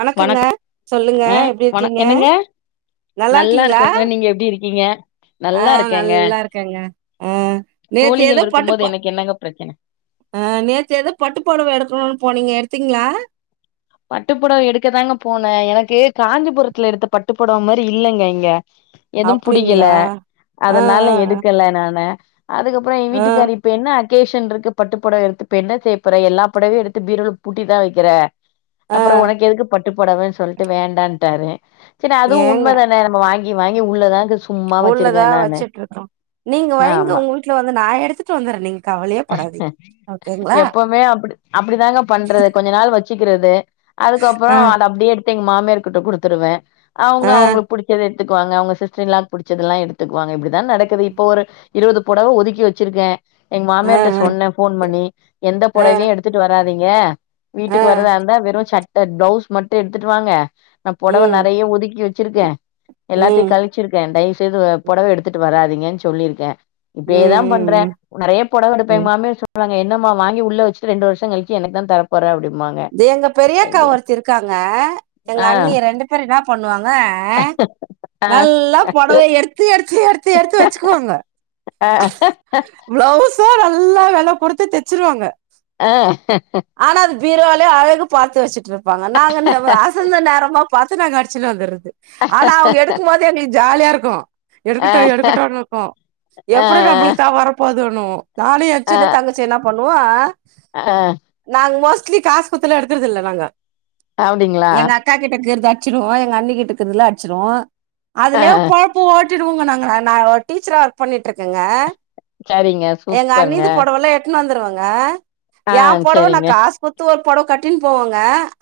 வணக்கங்க வணக்கம் சொல்லுங்க அ எப்டி வண இருக்கீங்க என்னங்க நல்லா இருக்கோங்கா நீங்க எப்டி இருக்கீங்க? அ நல்லா இருக்கேங்க நல்லாருக்கேங்க அ நேத்து தோழிகள் எதோ இருக்கும் போது பட்டுப்பா எனக்கு என்னங்க பிரச்சன அ நேத்து எதோ பட்டுப்பொடவ எடுக்கனுன் போனீங்க எடுத்தீங்ளா? பட்டுப்பொடவ எடுக்க தாங்க போனே எனக்கு காஞ்சிபுரத்துல எடுத்த பட்டுப்பொடவ மாரி இல்லங்க இங்க எதும் புடிக்கல அப்டிங்களா ஆ அதுனால எடுக்கல நானு அதுக்கப்றோ எ ஆ ஆ வீட்டுக்காரு இப் ப என்ன அகேஷன்ருக்கு பட்டுப் பொடவ எடுத்து இப்ப என்ன செய்யப்போற எல்லா பொடவயு எடுத்து பீரோல் பூட்டிதா வக்கிற ஆ அப்பறோ ஒனக்கு எதுக்கு பட்டுப்பொடவ சொல்ட்டு வேண்டான்ட்டாரு செரி அதுவு ஏங்க உண்ம தான நம்ம வாங்கி வாங்கி உள்ளதா அங்க சும்மா வச்சிருக்கே உள்ளதா நானு வச்சுட்டு இருக்கோ நீங்க வைங்க ஆமா உங்க அ வீட்ல வந்து நா எடுத்துட்டு வந்தறே நீங்க கவலையே படாதீங் எப்பொமே அப்டி அப்டிதாங்க பண்றது கொஞ்ச நாள் வ ச்சிக்கிறது அதுக்கப்றோ ஆ அத அப்டியே எடுத்து எங்க மாமியார்கிட்ட குடுத்துருவே அவுங்க ஆ அவுங்ளுக் புடிச்சத எடுத்துக்குவாங்க அவுங்க சிஸ்ட்ரின்லாக் புடிச்சதெல்லா எடுத்துக்குவாங்க இப்டிதா நடக்குது இப்ப ஒரு இருவது பொடவ ஒதுக்கி வெச்சிருக்கே எங் ஆ மாமியார்ட சொன்னே ஃபோன் பண்ணி எந்த ஆ ஆ பொடவயு எடுத்துட்டு வராதிங்க ஆ ட்டுக்கு வரதா இந்தா வெறு சட்ட பிளவுஸ் மட்டு எடுத்துட்டு வாங்க நா பொடவ ம் நெறைய ஒதுக்கி வச்சிருக்கே எல்லாத்தையு ம் கல ச்சிருக்கே தயவுசெய்து ம் பொடவ எடுத்துட்டு வராதீங்கன் சொல்லிருக்கே இப்டியே தா பண்றே ம் ம் நெறைய பொடவ எடுப்பே எ ம் மாமியார் சொ ல்வாங்க என்னம்மா வாங்கி உள்ள வெச்சுட்டு ரெண்டு வருஷொ கழிச்சி எனக்கு தா தர போற அப்டி தே எங்க பெரியக்கா ஒருத்தி இருக்காங்க எங்க ஆ அண்ணி ரெண்டு பேர் இன்னா பண்ணுவாங்க ஆ நல்லா பொடவ எடு த்து எடுத்து எடுத்து எடுத்து வெச்சுக்குவாங்க ஆ பிளவ்ஸு நல்லா வெல குடுத்து தெச்சிருவாங்க அ ஆனா அது பீரோலே அழகு பாத்து வச்சுட்ருப்பாங்க நாங்கன்னவ அ சந்த நேரமா பாத்து நாங்க அடிச்சுட்டு வந்துர்றது ஆனா அவுங்க எடுக்கும் போது எங்ளுக் ஜாலியா இருக்கு எடுக்கட்டு எடுக்கட்டுன்னுக்கு ஆ எப்பிடி நம்மளுக் தா வர போதுன்னுவொ நானு எ சின்ன தங்க ச்சி என்னா பண்ணுவோ அ அ நாங்க மோஸ்லி காசு குத்துலா எடுக்குறதில்ல நாங்க அப்டிங்ளா எங்க அக்கா கிட்ட இக்குறது அச்சுருவோ எங்க அண்ணி கிட்ட இக்கற்தல்லா அட்ச்சுருவோ ஆ அதுலே பொழப் பு‌ ஓட்டிடுவோங்க நாங்க நா ஒ டீச்சரா ஒர்க் பண்ணிட்ருக்கெங்க சரிங்க எங்க சூப்பருங்க அண்ணிது பொடவெல்லா எட்த்துனு வந்துருவெங்க ஆ ஏ பொடவ நா சரிங்க காசு த்து ஒரு பொடவ கட்டினு போவங்க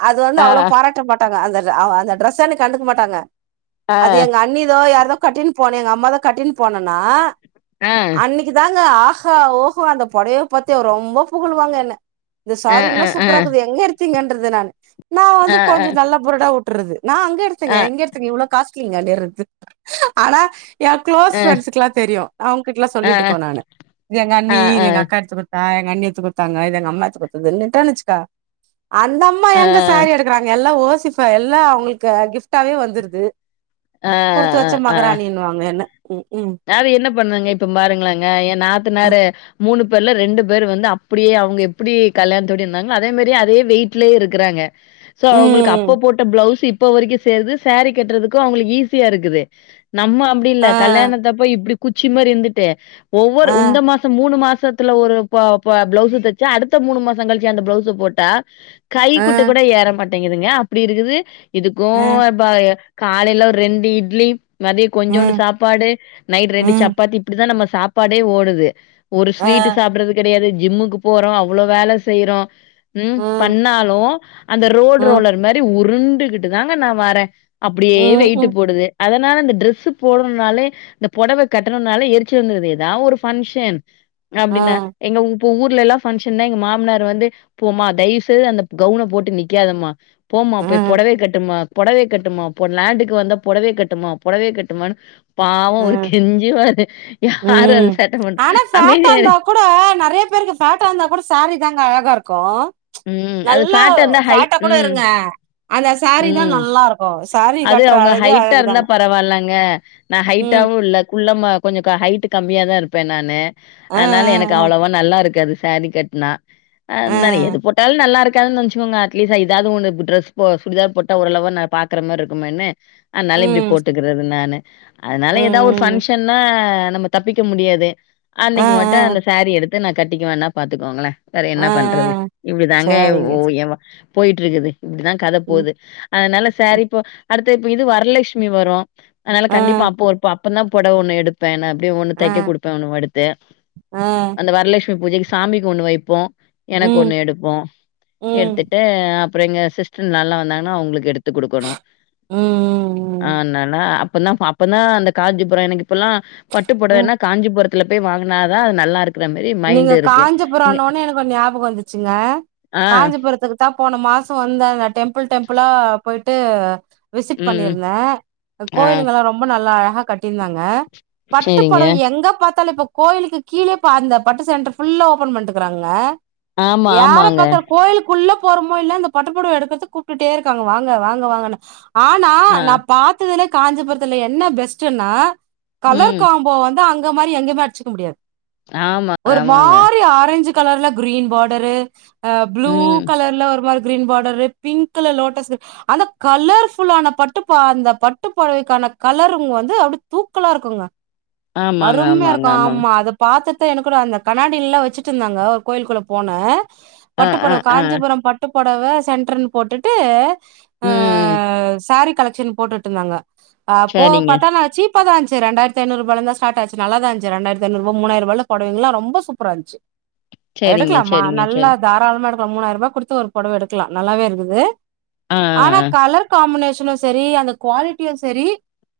அது வந்து ஆ அவ்ளோ பாராட்டமாட் ட்டாங்க அந்த ர அவு அந்த டிரஸ்ஸ அன்னக் கண்டுக்க மாட்டாங்க ஆ அது எங்க அண்ணிதோ யாரோதோ கட்டினு போன எங்க அம்மா இத கட்டின்னு போனேன்னா ஆ ஆ அன்னிக் குதாங்க ஆஹா ஓஹோ அந்த பொடவைய பத்தி ரொம்ப புகழ்வாங்க என்ன இந்த ஆ சாரி ஆ இன்னு சூப் ஆ எங்க எடுத்தீங்கன்றது நானு நா வந்து கொஞ்சோ நல்ல பொருடா விட்டுறது நா அங்க ஆ எடுத்தங்க ஆ இங்க எடுத் தங்க இவ்ளோ காஷ்லிங்க அப்டிறது ஆனா ஏ க்ளோஸ் ஃப்ரெண்ட்ஸுகெல்லா தெரியு அவுங்கிட்டல்லா ஆ ஆ ஆ ஆ சொல்லிட்டுக்கோ நானு இது எங்க ஆ அண்ணி இது எங்க அக்கா எடுத்து குடுத்த தா எங்க அண்ணி எத்து குடுத்தாங்க இது எங்க அம்மா எத்து குடுத்ததுன்னுட்ட வச்சுக்கோ அந்த அம்மா எங்க சாரி எடுக் குறாங்க எல்லா ஓசிப்பா எல்லா அவுங்களுக்கு கிஃப்ட்டாவே வந்துருது ஆ குடுத்து ஆ வச்ச ஆ மகராணின்னுவாங்க என்ன ம் ஹு அது என்ன பண்ணங்க இப்ப பாருங்களேங்க ஏ அ நாத்துனாரு மூணு பேர்ல ரெண்டு பேர் வந்து அப்டியே அவுங்க எப்டி கல்யாணத்தோடி இருந்தாங்களோ அதே மாரி அதே வெயிட்லயே இருக்குறாங்க சோ அவுங்களுக்கு ம் அப்ப போட்ட பிளவுஸ் இப் போ வரைக்கி சேருது சோரி கட்டுறதுக்கு அவுங்களுக்கு ஈஸியா இருக்குது நம்ம அப்டி இல்ல ஆ கல்யாணத் இப்டி குச்சி மாரி இருந்துட்டு ஒவ்வொரு ஆ உந்த மாச மூணு மாசத்துல ஒரு ப பல பிளவுஸு தச்சா அடுத்த மூணு மாச கழிச்சு அந்த பிளவுஸு போட்டா கை ஆ குட்ட கூட ஏற மாட் டேங்கிதுங்க அப்டி இருக்குது இதுக்கு அ வ ப காலையில ஒரு ரெண்டு இட்லி மதிய கொஞ்சோண்டு ம் சாப்பாடு நைட் ரெண்டு ம் சப்பாத்தி இப்டித்தா நம்ம சாப்பாடே ஓடுது ஒரு ஆ ஸ்வீட்டு சாப்புறது கெடையாது ஜிம்முக்கு போறோ அவ்ளோ வேல செய்றோ ம் பண்ணாலு அந்த ரோட் ம் ரோலர் மாரி உருண்டுக்கிட்டு தாங்க நா வர அப்டியே ம் வெயிட்டு ம் போடுது அதனால அந்த ட்ரெஸ்ஸு போடணுன்னாலே இந்த பொடவ கட்டணுன்னாலே எரிச்சல் வந்துக்குது ஏதா ஒரு ஃபங்க்ஷன் ஆ அப்டின்ன எங்க இப்பு ஊர்லல்லா ஃபங்க்ஷன்னா எங்க மாமனாரு வந்து போமா தய்வு செய்து அந்த கவுன போட்டு நிக்காதம்மா போம்மா ஆ போய் பொடவைய கட்டும்மா பொடவைய கட்டும்மா போ லேண்டுக்கு வந்தா பொடவைய கட்டும்மா பொடவைய கட்டும்மானு பாவோ ஆ அவர் கெஞ்சுவாரு யாரு அது ம் சேட்ட பண்றா ஆனா ஃபேட்டா அமைதியா இருந்தா இரு கூட நெறையா பேருக்கு ஃபேட்டா இருந்தா கூட சாரி தாங்க அழகா இருக்கு ம் அது நல்லா ஃபேட்டா இருந்தா ஹை ஃபேட்டா கூட ம் இருங்க அந்த சாரிதா ம் நல்லா இருக் அது அவுங்க லைட்டா இருந்தா பரவாயில்லங்க நா ம் ஹைட்டாவு இல்ல குள்ளமா கொஞ்சோ க ஹைட்டு கம்மியா தா இருப்ப நானு ஆ அதனால எனக்கு ஆ அவ்வளோவா நல்லா இருக்காது சாரி கட்னா அதனால எது ஆ போட்டாலு நல்லா இருக்காதுன்னு வச்சுக்கோங்க அட்லீஸ்ட் இதாது ஒன்னு ட்ரஸ் போ சுடிதார் போட்ட ஓரளவு நா பாக் கற மாரி இருக்குமேன்னு ஆனால இப்டி ம் போட்டுக்கிறது நானு அதனால ஏதோ ஒரு ம் ம் ஃபங்க்ஷன்னா நம்ம தப்பிக்க முடியாது ஆ அன்னைக்கு மட்டு ஆ அந்த சாரி எடுத்து நா கட்டிக்குவேன்னா பாத்துக்கோங்களே வேற என்ன ஆ பண்றது ஆ இப்டி தாங்க சரிங்க ஓ ஏ வா போயிட்டு இருக்குது இப்டிதா கத ம் போது அதனால சாரி இப்ப அடுத்த இப்ப இது வரலட்க்ஷ்மி வரு அதனால ஆ கண்டிப்பா அப்போ ஒருப்ப அப்பந்தா பொடவ ஒன்னு எடுப்பே நா அப்டியே ஒன்னு ஆ தக்க குடுப்பே ஒன்னு எடுத்து ஆ அந்த வரலக்ஷ்மி பூஜைக்கு சாமிக்கு ஒண்ணு வைப்போ எனக்கு ஒண்ணு ம் எடுப் போ ம் எடுத்துட்டு அப்புறோ எங்க சிஸ்டர்னால்லா வந்தாங்கன்னா அவுங்களுக்கு எடு த்துக் குடுக்கணு ம் ம் ஆனால அப்பந்தா அப்பந்தா அந்த காஞ்சிபுர எனக்கு இப்பல்லா ம் பட்டுப்பொடவேன்னா காஞ்சிபுரத்துல போய் வாங்குனாதா அது நல்லாருக் நீங்க காஞ்சிபுரனோன்னே எனக்கு ஒரு ஞாபக வந்துச்சுங்க ஆ, காஞ்சிபுரத்துக்கு தா போன மாசோ வந்தங்க டெம்பிள் டெம்பிளா போயிட்டு விசிட் ம், பண்ணியிருந்தே ஆ, கோயிலுங்கெல்லா ரொம்ப நல்லா அழகா கட்டியிருந்தாங்க சரிங்க. பட்டுப்பொடவை எங்க பாத்தாலு இப்ப கோயிலுக்கு கீழே பா அந்த பட்டு சென்டர் ஃபுல்ல ஓபன் பண்ட்டுக்குறாங்க ஆமா, யார ஆமாங்க. பாத்தாலு கோயிலுக்குள்ள போறமோ இல்ல அ பட்டுபொடவ எடுக்கற்துக்கு கூப்டுட்டே இருக்காங்க வாங்க வாங்க வாங்க ஆனா ஆ, நா பாத் ததுலே காஞ்சிபுரத்துல என்ன பெஸ்டுனா கலர் ம், காம்போ வந்து அங்க மாரி எங்கேயுமே அடுச்சுக்க முடியாது ஆமாங்க, ஒரு ஆமாங்க. மாரி ஆரஞ்சு கலர்ல க்ரீன் பார்டரு ப்ளூ ம், கலர்ல ஒரு மாரி green border pink colour lotus அந்த கலர்ஃபுல்லான பட்டுப்பா அந்த பட்டுப்பொடவைக்கான கலருங்கோ வந்து அப்டி தூக்கலா இருக்குங்க ஆமாங்க, அருமையா ஆமாங்க, இருக்கு ஆமாங்க. ஆமா அத பாத்துட்ட எனக்கு கூட அந்த கண்ணாடி எல்லா வச்சுட்ருந்தாங்க ஒரு கோயிலுக்குள்ள போன ஆ, பட்டு ஆ, புடவ ஆ, காஞ்சிபுரம் பட்டு பொடவ சென்டர்ன்னு போட்டுட்டு ஆ ம். சாரி கலெக்ஷன் போட்டுட்டு இருந்தாங்க அப்போ சரிங்க, பத்தானாச்சி தாநான்ச்சு ரெண்டாயரத்து ஐநூறு ருபாலா இருந்தா ஸ்ட்ராட் ஆச்சு நல்லாதா இருந்ச்சு ரெண்டாயிரத்தி ஐநூறுபா மூாணாயிரூபால புடவைங்களோ ரொம்ப சூப்பரா இருந்துச்சு சரிங்க, எடுக்கலாமா சரிங்க, நல்லா சரி. தாராளமா எடு மூணாயிரூபா கொடுத்து ஒரு பொடவ எடுக்கலா நல்லாவே இருக்குது ஆ, ஆ, ஆனா ஆ. கலர் காம்பினேஷனு செரி அந்த குவாலிட்டியு செரி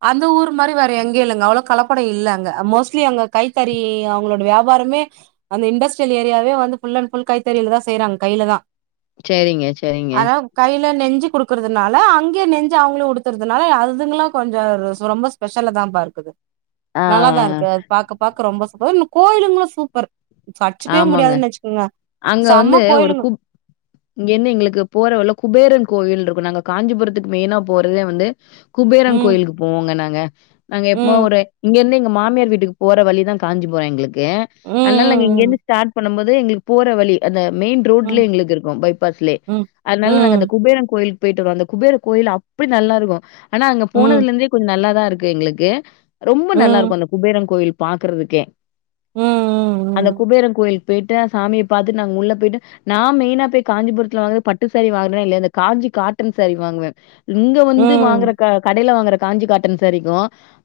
அந்த ஊர் மாரி வேற எங்கேயு இல்லங்க அவ்ளோ கலப்படம் இல்லங்க மோஸ்ட்லி அங்க கைத்தறி அவுங்களோ வியாபாரமே அந்த இண்டஸ்ட்ரியல் ஏரியாவே வந்து ஃபுல் அண்ட் ஃபுல் கைத்தறியில தா செய்யறாங்க கையில தா செரிங்க செரிங்க அதா கையில நெஞ்சு குடுக்குறதுனால அங்கே நெஞ்சு அவுங்களு உடுத்துறதுனால அதுங்காளோ கொஞ்ச சு ரொம்ப ஸ்பெஷலா தாபா இருக்குது ஆ, நல்லா தா இருக்கு அது பாக்க பாக்க ரொம்ப சூப்பர் கோயிலுங்களு சூப்பர் அட்சுக்கவே ஆமாங்க. முடியாதுன்னு வச்சுக்கோங்க அங்க வந்து செம்ம ஒரு கூ கோயிலுங்கோ இங்கேருந்து எங்களுக்கு போற வழியில குபேரன் கோயில் இருக்கு நாங்க காஞ்சிபுரத்துக்கு மெயினா போறதே வந்து குபேரன் ம் கோயிலுக்கு போவோங்க நாங்க நாங்க எப்பவுமே ம் ஒரு இங்கருந்து எங்க மாமியார் வீட்டுக்கு போற வழி தா காஞ்சிபுரோ எங்களுக்கு ம் அதுனால நாங்க ம் இங்கிருந்து ஸ்டார்ட் பண்ணும்போது எங்களுக்கு போற வழி அந்த மெயின் ரோட்லே ம் எங்களுக்கு இருக்கு பைபாஸ்லே ம் அதனால நாங்க அந்த ம் குபேரன் கோயிலு போயிட்டு வருவோ அந்த குபேர கோயில் அப்டி நல்லா இருக்கு ஆனா அங்க ம் ம் போனதுல இருந்தே கொஞ்ச நல்லாதா இருக்கு எங்களுக்கு ரொம்ப நல்லா ம் இருக்கு அந்த குபேரன் கோயில் பாக்குறதுக்கே ம் ம் அந்த குபேரன் கோயிலுக்கு போயிட்டு சாமிய பாத்துட்டு நாங்க உள்ள போயிட்டு நா மெயினா போயி காஞ்சிபுரத்துல வந்து பட்டு சாரி வாங்கறது பட்டு சாரி வாங்கறேனா இல்லையோ இந்த காஞ்சி காட்டன் சாரி வாங்குவே இங்க ம், வந்து வாங்குற ம், க கடையில வாங்குற காஞ்சி காட்டன் சாரிக்கு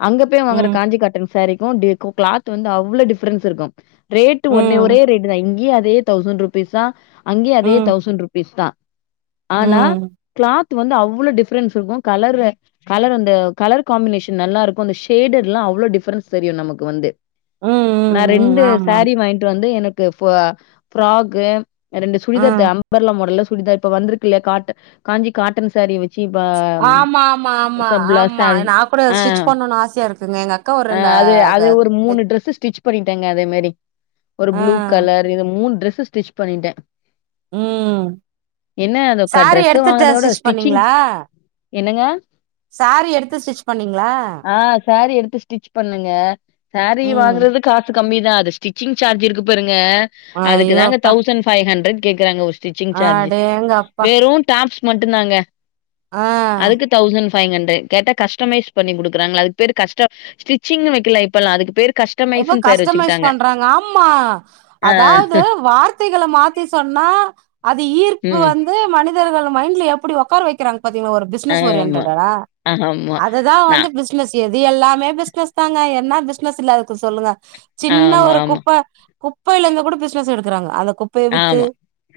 அங்க போயி வாங்குற ம், காஞ்சி காட்டன் சாரிக்கு டிஃப் க்ளாத் வந்து அவ்ளோ டிஃப்ரன்ஸ் இருக்கு ரேட்டு் ஒன்னே ஒரே ம், ரேட் தா இங்கேயு அதே தௌசண்ட் ருபீஸ் தா அங்கேயு அதே ம், தௌசண்ட் ருபீஸ் தா ஆனா ம், க்ளாத் வந்து அவ்ளோ டிஃப்ரென்ஸ் இருக்கு கலரு கலர் அந்த கலர் காம்பினேஷன் நல்லா இருக்கு அந்த ஷேடர் எல்லா அவ்ளோ டிஃப்ரன்ஸ் தெரியு நமக்கு வந்து ம், நா ம், ரெண்டு ஆமாம். சாரி வாங்கிட்டு வந்து எனக்கு ஃப ஃப்ராக்கு ரெண்டு சுடிதார் ம். அம்பர்லா மாடல்ல சுடிதார் இப்ப வந்திருக்கு இல்லையா காட்ட காஞ்சி காட்டன் சாரி வெச் ஆமா ஆமா ஆமா ஆமா சாரீ நா கூட ஆ ஸ்டிச் பண்ணுன்னு ஆசையா இருக்குங்க எங்க அக் ஆ அது அது ஒரு மூணு ட்ரெஸ்ஸு ஸ்டிச் பண்ணிட்டேங்க அதே மாரி ஒரு ஆ, ப்ளூ கலர் இது மூணு ட்ரெஸ்ஸு ஸ்டிச் பண்ணிட்டே ம் என்ன அதுக்கா சாரி ட்ரெஸ்ஸு எடுத்துட்டு வாங்கறதவ விட ஸ்டிச் ஸ்டிச்சிங் பண்ணீங்களா? என்னங்க சாரி எடுத்து ஸ்டிச் பண்ணீங்களா? ஆ சேரி எடுத்து ஸ்டிச் பண்ணங்க சேரீ ம். வாங்றது காசு கம்மி தா அது ஸ்டிச்சிங் சார்ஜ் இருக்கு பாருங்க அதுக்கு ஐயோ! தாங்க அப்பா. தௌசண் ஃபை ஹண்ட்ரட் கேக்குறாங்க ஒரு ஸ்டிச்சிங் சார்ஜூ அடேங்கப்பா! வெறு டாப்ஸ் மட்டுதாங்க ஆ தௌசண் ஃபைவ் ஹண்ட்ரட் கேட்டா கஸ்டமைஸ் பண்ணிக் குடுக்றாங்ள அதுக்கு பேரு கஸ்ட ஸ்டிச்சிங் வைக்கலஇப்ப ல்லா அதுக்கு பேரு க இப்ப கஸ்டமைஸ் பண்றாங்க ஆ ம்மா ஆ அதாவது வார்த்தைகள மாத்தி சொன்னா அது ஈர்ப்பு வ ம் ந்து மனிதர்கள் மைண்ட்ல எப்டி ஒக்கார வைக்கிறாங்க பாத்தீங்ளா ஒரு பிஸ்னஸ் ஆமா ஓரியன்ட்டடா ஆமா அததா நா வந்து பிஸ் பிஸ்னஸ் எது எல்லாமே பிஸ்னஸ் தாங்க என்னா பிஸ்னஸ் இல்லாததுக்கு சொல்லுங்க சின்ன ஆமா ஒரு ஆமா குப்ப குப்பைல இந்து கூட பிஸ்னஸ் எடுக்குறாங்க அந்த குப் பய வித்து ஆமா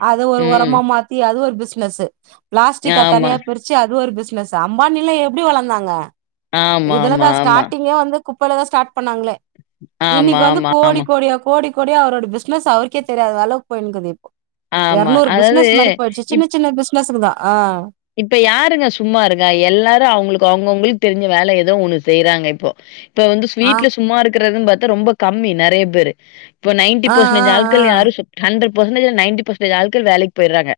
அது ஒரு ம் ஒரமா மாத்தி அது ஒரு பிஸ்னஸ்சு பிளாஸ்டிக்க ஆமா தனியா பிரு ச்சு அது ஒரு பிஸ்னஸ்சு அம்பானிலா எப்டி வளந்தாங்க ஆமா ஆமா இதுலதா ஆமா ஸ்டாட்டிங்கே வந்து குப்பல தா ஸ்டார்ட் பண்ணாங்ளே ஆமா இன்னைக்கு ஆமா வந்து கோடி ஆமா கோடியா கோடி கோடியா அவரோட பிஸ்னஸ் அவருக்கே தெரியாத அளவுக்கு போயினுக்குது ஆமா எரநூறு பிஸ்னஸ் மாரி போய்டுச்சு அதாவது சின்ன சின்ன பிஸ்னஸ்க்கு தா ஆ இப்ப யாருங்க சும்மா இருக்கா எல்லாரு அவுங்ளுக்கு அவங்கவுங்களுக்கு தெரிஞ்ச வேல ஏதோ ஒண்ணு செய்யறாங்க இப்போ இப்ப வந்து ஆ ஸ்வீட்ல சும்மா இருக்கறதுன் பாத்தா ரொம்ப கம்மி நெறய பேரு இப்ப நைன்ட்டி ஆ ஆ பசன்டேஜ் ஆள்கள் யாரு ஆ சு ஹண்ட்ரட் பசன்டேஜ்ல நைன்ட்டி பசன்டேஜ் ஆள்கள் வேலைக்கு போயர்றாங்க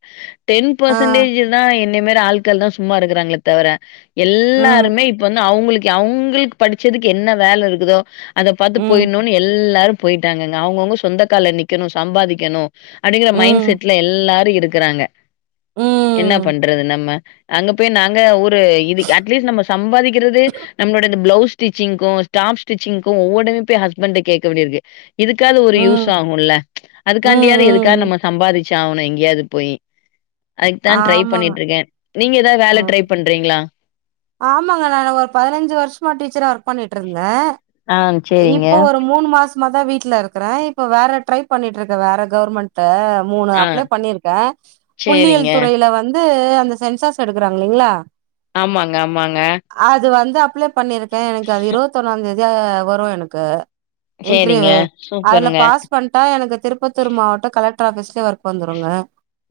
டென் ஆ பசன்டேஜ்ஜூ தா எ என்ன மேர ஆள்கள்கள் தா சும்மா இருக்கிறாங்ளே தவர ம் எல்லாருமே இப்ப வந்து அவுங்களு அவுங்களுக்கு படிச்சதுக்கு என்ன வேல இருக்குதோ அத பாத்து போயர் ம் னு எல்லாரு போயிட்டாங்கங்க அவங்கவுங்க சொந்தக்கால்ல நிக்கணு சம்பாதிக்கணு அடிங்கற மைண் ம் செட்ல எல்லாரு இருக்கறாங்க என்ன ம் பண்றது நம்ம அங்க போய் நாங்க ஒரு இது அட்லீஸ்ட் நம்ம சம்பாதிக்கிறது நம்மளோட இந்த பிளவ்ஸ் ஸ்டிச்சிங்க்கு டாப்ஸ் ஸ்டிச்சிங்க்கு ஒவ்வொ டைம் போய் ஹஸ்பண் கிட்ட கேக்க வேண்டிருக்கு இதுக்காது ஒரு யூஸ் ம் ஆகுல்ல ம் அதுக்காண்டியாது எதுக்காக ம் நம்ம சம்பாதிச்சு ஆவனு எங்கயாவது போயி அதுக்கு தா ட்ரை ஆமாங்க பண்ணிட்ருக்கே நீங்க ஏதாவது வேல ம் ட்ரை பண்றீங்ளா ஆமாங்க நானு ஒரு பதினஞ்சு வருஷமா டீச்சரா ஒர்க் பண்ணிட்ருந்தே ஆ, சேரிங்க. இப்போ ஒரு மூணு மாசமா தா வீட்ல இருக்கறே இப்ப வேற ட்ரை பண்ணிட்ருக்க வேற கவர்மெண் ல மூனு ஆ, அப்ளே பண்ணிருக்கே சேரிங்க. புள்ளியல் துறைல வந் து அந்த சென்சாஸ் எடுக்கறாங் இல்லைங்ளா ஆமாங்க ஆமாங்க அது வந்து அப்ளை பண்ணிருக்கே எனக்கு அது இருவத் ஒண்ணா தேதி வரு எனக்கு சேரிங்க. இன்ட்ருவியூ அதுல சூப்பருங்க. பாஸ் பண்ட்டா எனக்கு திருப்பத்தூர் மாவட்ட கலெக்டர் ஆஃபீஸ்லயே ஒர்க் வந்துருங்க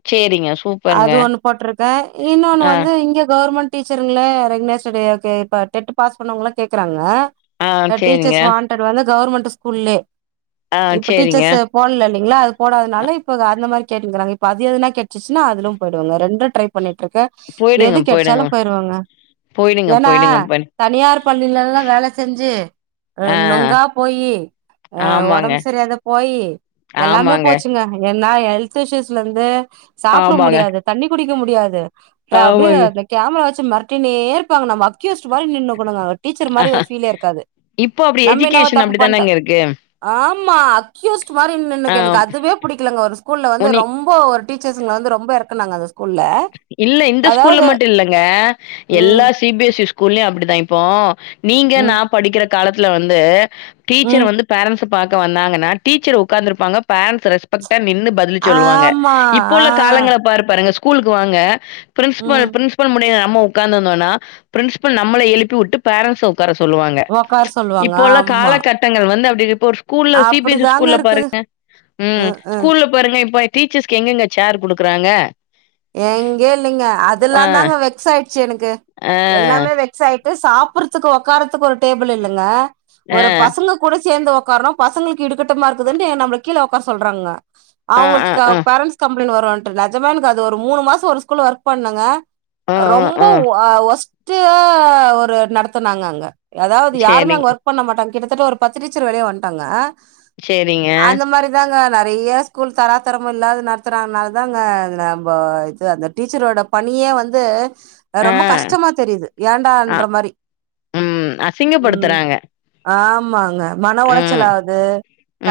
சேரிங்க, சூப்பருங்க. அது ஒண்ணு போட்ருக்கே இன்னொன்னு ஆ, வந்து இங்க கவர்மெண் ச்சர்களே ரெகுனேச [unintelligible] இப்ப டெட்டு பாஸ் பண்ணவங்கள கேக்குறாங்க ஆ, அ சேரிங்க. டீச்சர்ஸ் வாண் டேடு வந்து கவர்மெண்ட்டு ஸ்கூல்லே ஆ, இப்ப சேரிங்க. டீச்சர்ஸ்ஸு போல்ல இல்லங்ளா அது அ போடாதனால இப்ப அந்த மாரி கேட்டுக்கிறாங்க இப்ப அது எதுனா கெட்ச்சுன்னா அதுலும் போயிடுவங்க ரெண்டு ட்ரை பண்ணிட்ருக்க போய்டுங்க போய்டுங்க போயிருவோங்க ஏனா தனியார் பள்ளிலல்லா வேல செஞ்சு அ ஆ நொங்கா போயி ஆ ஆமாங்க, ஒடம்பு சரிஇல்லாத போய் எல்லாமே ஆமாங்க, போச்சுங்க ஏன்னா எல்த் இஷ்யூஸ்ல இருந்து சாப்ட ஆமாங்க, முடியாது தண்ணி குடிக்க முடியாது அப்ரோ அப்டியே ஆமாங்க. அந்த கேமரா வெச்சு மெறட்டின்னே இருபாங்க நம்ம அக்யூஸ்ட் மாரி நின்னுக்கனுங்க ஒரு டிச்சர் மாரி ஒரு பீலே இருகாது இப்போ அப்டி எஜுகேஷன் அப்டி தானங்க இருக்கு ஆமா அக்யூஸ்ட் மாரி ஆ நின்னுக்கனு எனக்கு அதுவே பிடிகலங்க ஒரு ஸ்கூல்ல வந்து உன்னி ரொம் ப்போ ஒரு டீச்சர்ஸ்ங்கள வந்து ரொம்ப எரக்குனாங்க அது இல்ல இந்த ஸ்கூல்ல மட்டு இல்லங்க ம் எல்லா சி பி எஸ் சி ஸ்கூல்லயு அப்டிதா இப்போ நீங்க நா ம் படிகற காலதுல வந்து டிச்சர் ம் வந்து பேரன்ஸ்ஸ பாக்க வந்தாங்கனா டீச்சர் உக்காந்துருபாங்க பேரன்ட்ஸ் ரெஸ்பெக்ட நின்று பதி ன்னு சொல்லுவாங்க ஆமா இப்போ ஆ உள்ள காலங்கள பார் பாருங்க ஸ்கூலுக்கு வாங்க பிரின்சிபல் ம் பிரின்சி போன் பண்ணி நம்ம உக்காந்துருந்தோனா பிரின்சிபல் நம்மள எழுப்பி உட்டு பேரன்ஸ்ஸ உட் கார சொல்லுவாங்க ஒக்கார சொல்லுவாங்க இப்போ உள்ள ஆமா காலகட்டங்கள் வந்து அப்டி இப்போ ஒரு ஸ் ஸ்கூல்ல சி பி எஸ் சி அப்டிதாங்க ஸ்கூல்ல இருக்குது பாருங்க ம் ஸ்கூல்ல பாருங்க இப்ப டீச்சர்ஸ்கு எங்கெங்க சேர் குடுக்கறாங்க எங்கயு இல்லைங்க ஆ அதுல்லாந்தாங்க வெக்ஸ் ஆயிச்சி எனக்கு ஆ எல்லாமே வெ சொல்ட்டு சாப்பட்றதுக்கு ஒக்காரதுக்கு ஒரு டேபிள் இல்லங்க ஆ ஒரு பசங்க கூட சேந்து உக்கார்ரோ பசங்களுக்கு இடுக்கட்டுமா இருக்குதுன்டு எ நம்ள கீழ உக்கார சொல்றாங்க ஆ ஆ அவுங்களுக்கு ஆ பேரண்ஸ் கம்ளைண்ட் வருன்ட்டு நெஜம எனக்கு அது ஒரு மூணு மாசோ ஒரு ஸ்கூல்ல ஒர்க் பண்ணங்க ஆ ரொம்ப ஆ ஆ ஒ அ ஒஸ்டு ஆ ஒரு நடத்துனாங்க அங்க எதாவுது யாருமே சேரிங்க அங்க ஒர்க் பண்ண மாட்டாங்க கிட்டதட்ட ஒரு பத்து டிச்சர் வெளிய வன்ட்டாங்க சேரிங்க அந்த மாரிதாங்க நெறைய ஸ்கூல் தராதரம் இல்லாத நடத்தறானால தாங்க அது நா இப்ப ஆயிர்ச்சு அந்த டிச்சரோட பணியே வந்து ஆ ரொம்ப கஷ்டமா தெரிது ஆ ஏண்டான்ற மாரி ம் அசிங்கப்படுத்துறாங்க ஆமாங்க மன உளச்சல் ம் ஆது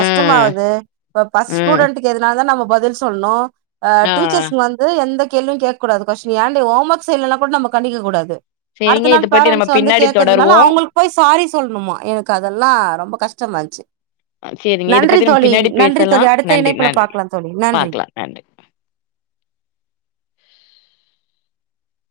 ம் இப்ப பஸ் ம் ஸ்டுடெண்ட்டு ங்கரதுனாலதா நம்ம பதில் சொல்னு அ ஆ டிச்சர்ஸ் து எந்த கேள்வியு கேக் கூடாது கொஸ்டின் ஏன் டி ஹோம் ஒர்க் செய்லனா கூட நம்ம கண்டிக்க கூடாது சேரிங்க அடுத்த நாள் இத பத்தி நம்ம போரன்ஸ் வந்து பின்னாடி கேக்றதுனால தொடருவோ அவுங்களுக் போய் சாரி சொல்னுமா எனக்கு அதெல்லா ரொம்ப கஷ்டமாருந்ச்சு சேரிங்க இத நன்றி பத்தி நம்ம தோழி பின்னாடி நன்றி பேசலா தோழி அடுத்த நன்றி இணைபுல நன்றி பாக்லா தோழி நன்றி பாக்கலா நன்றி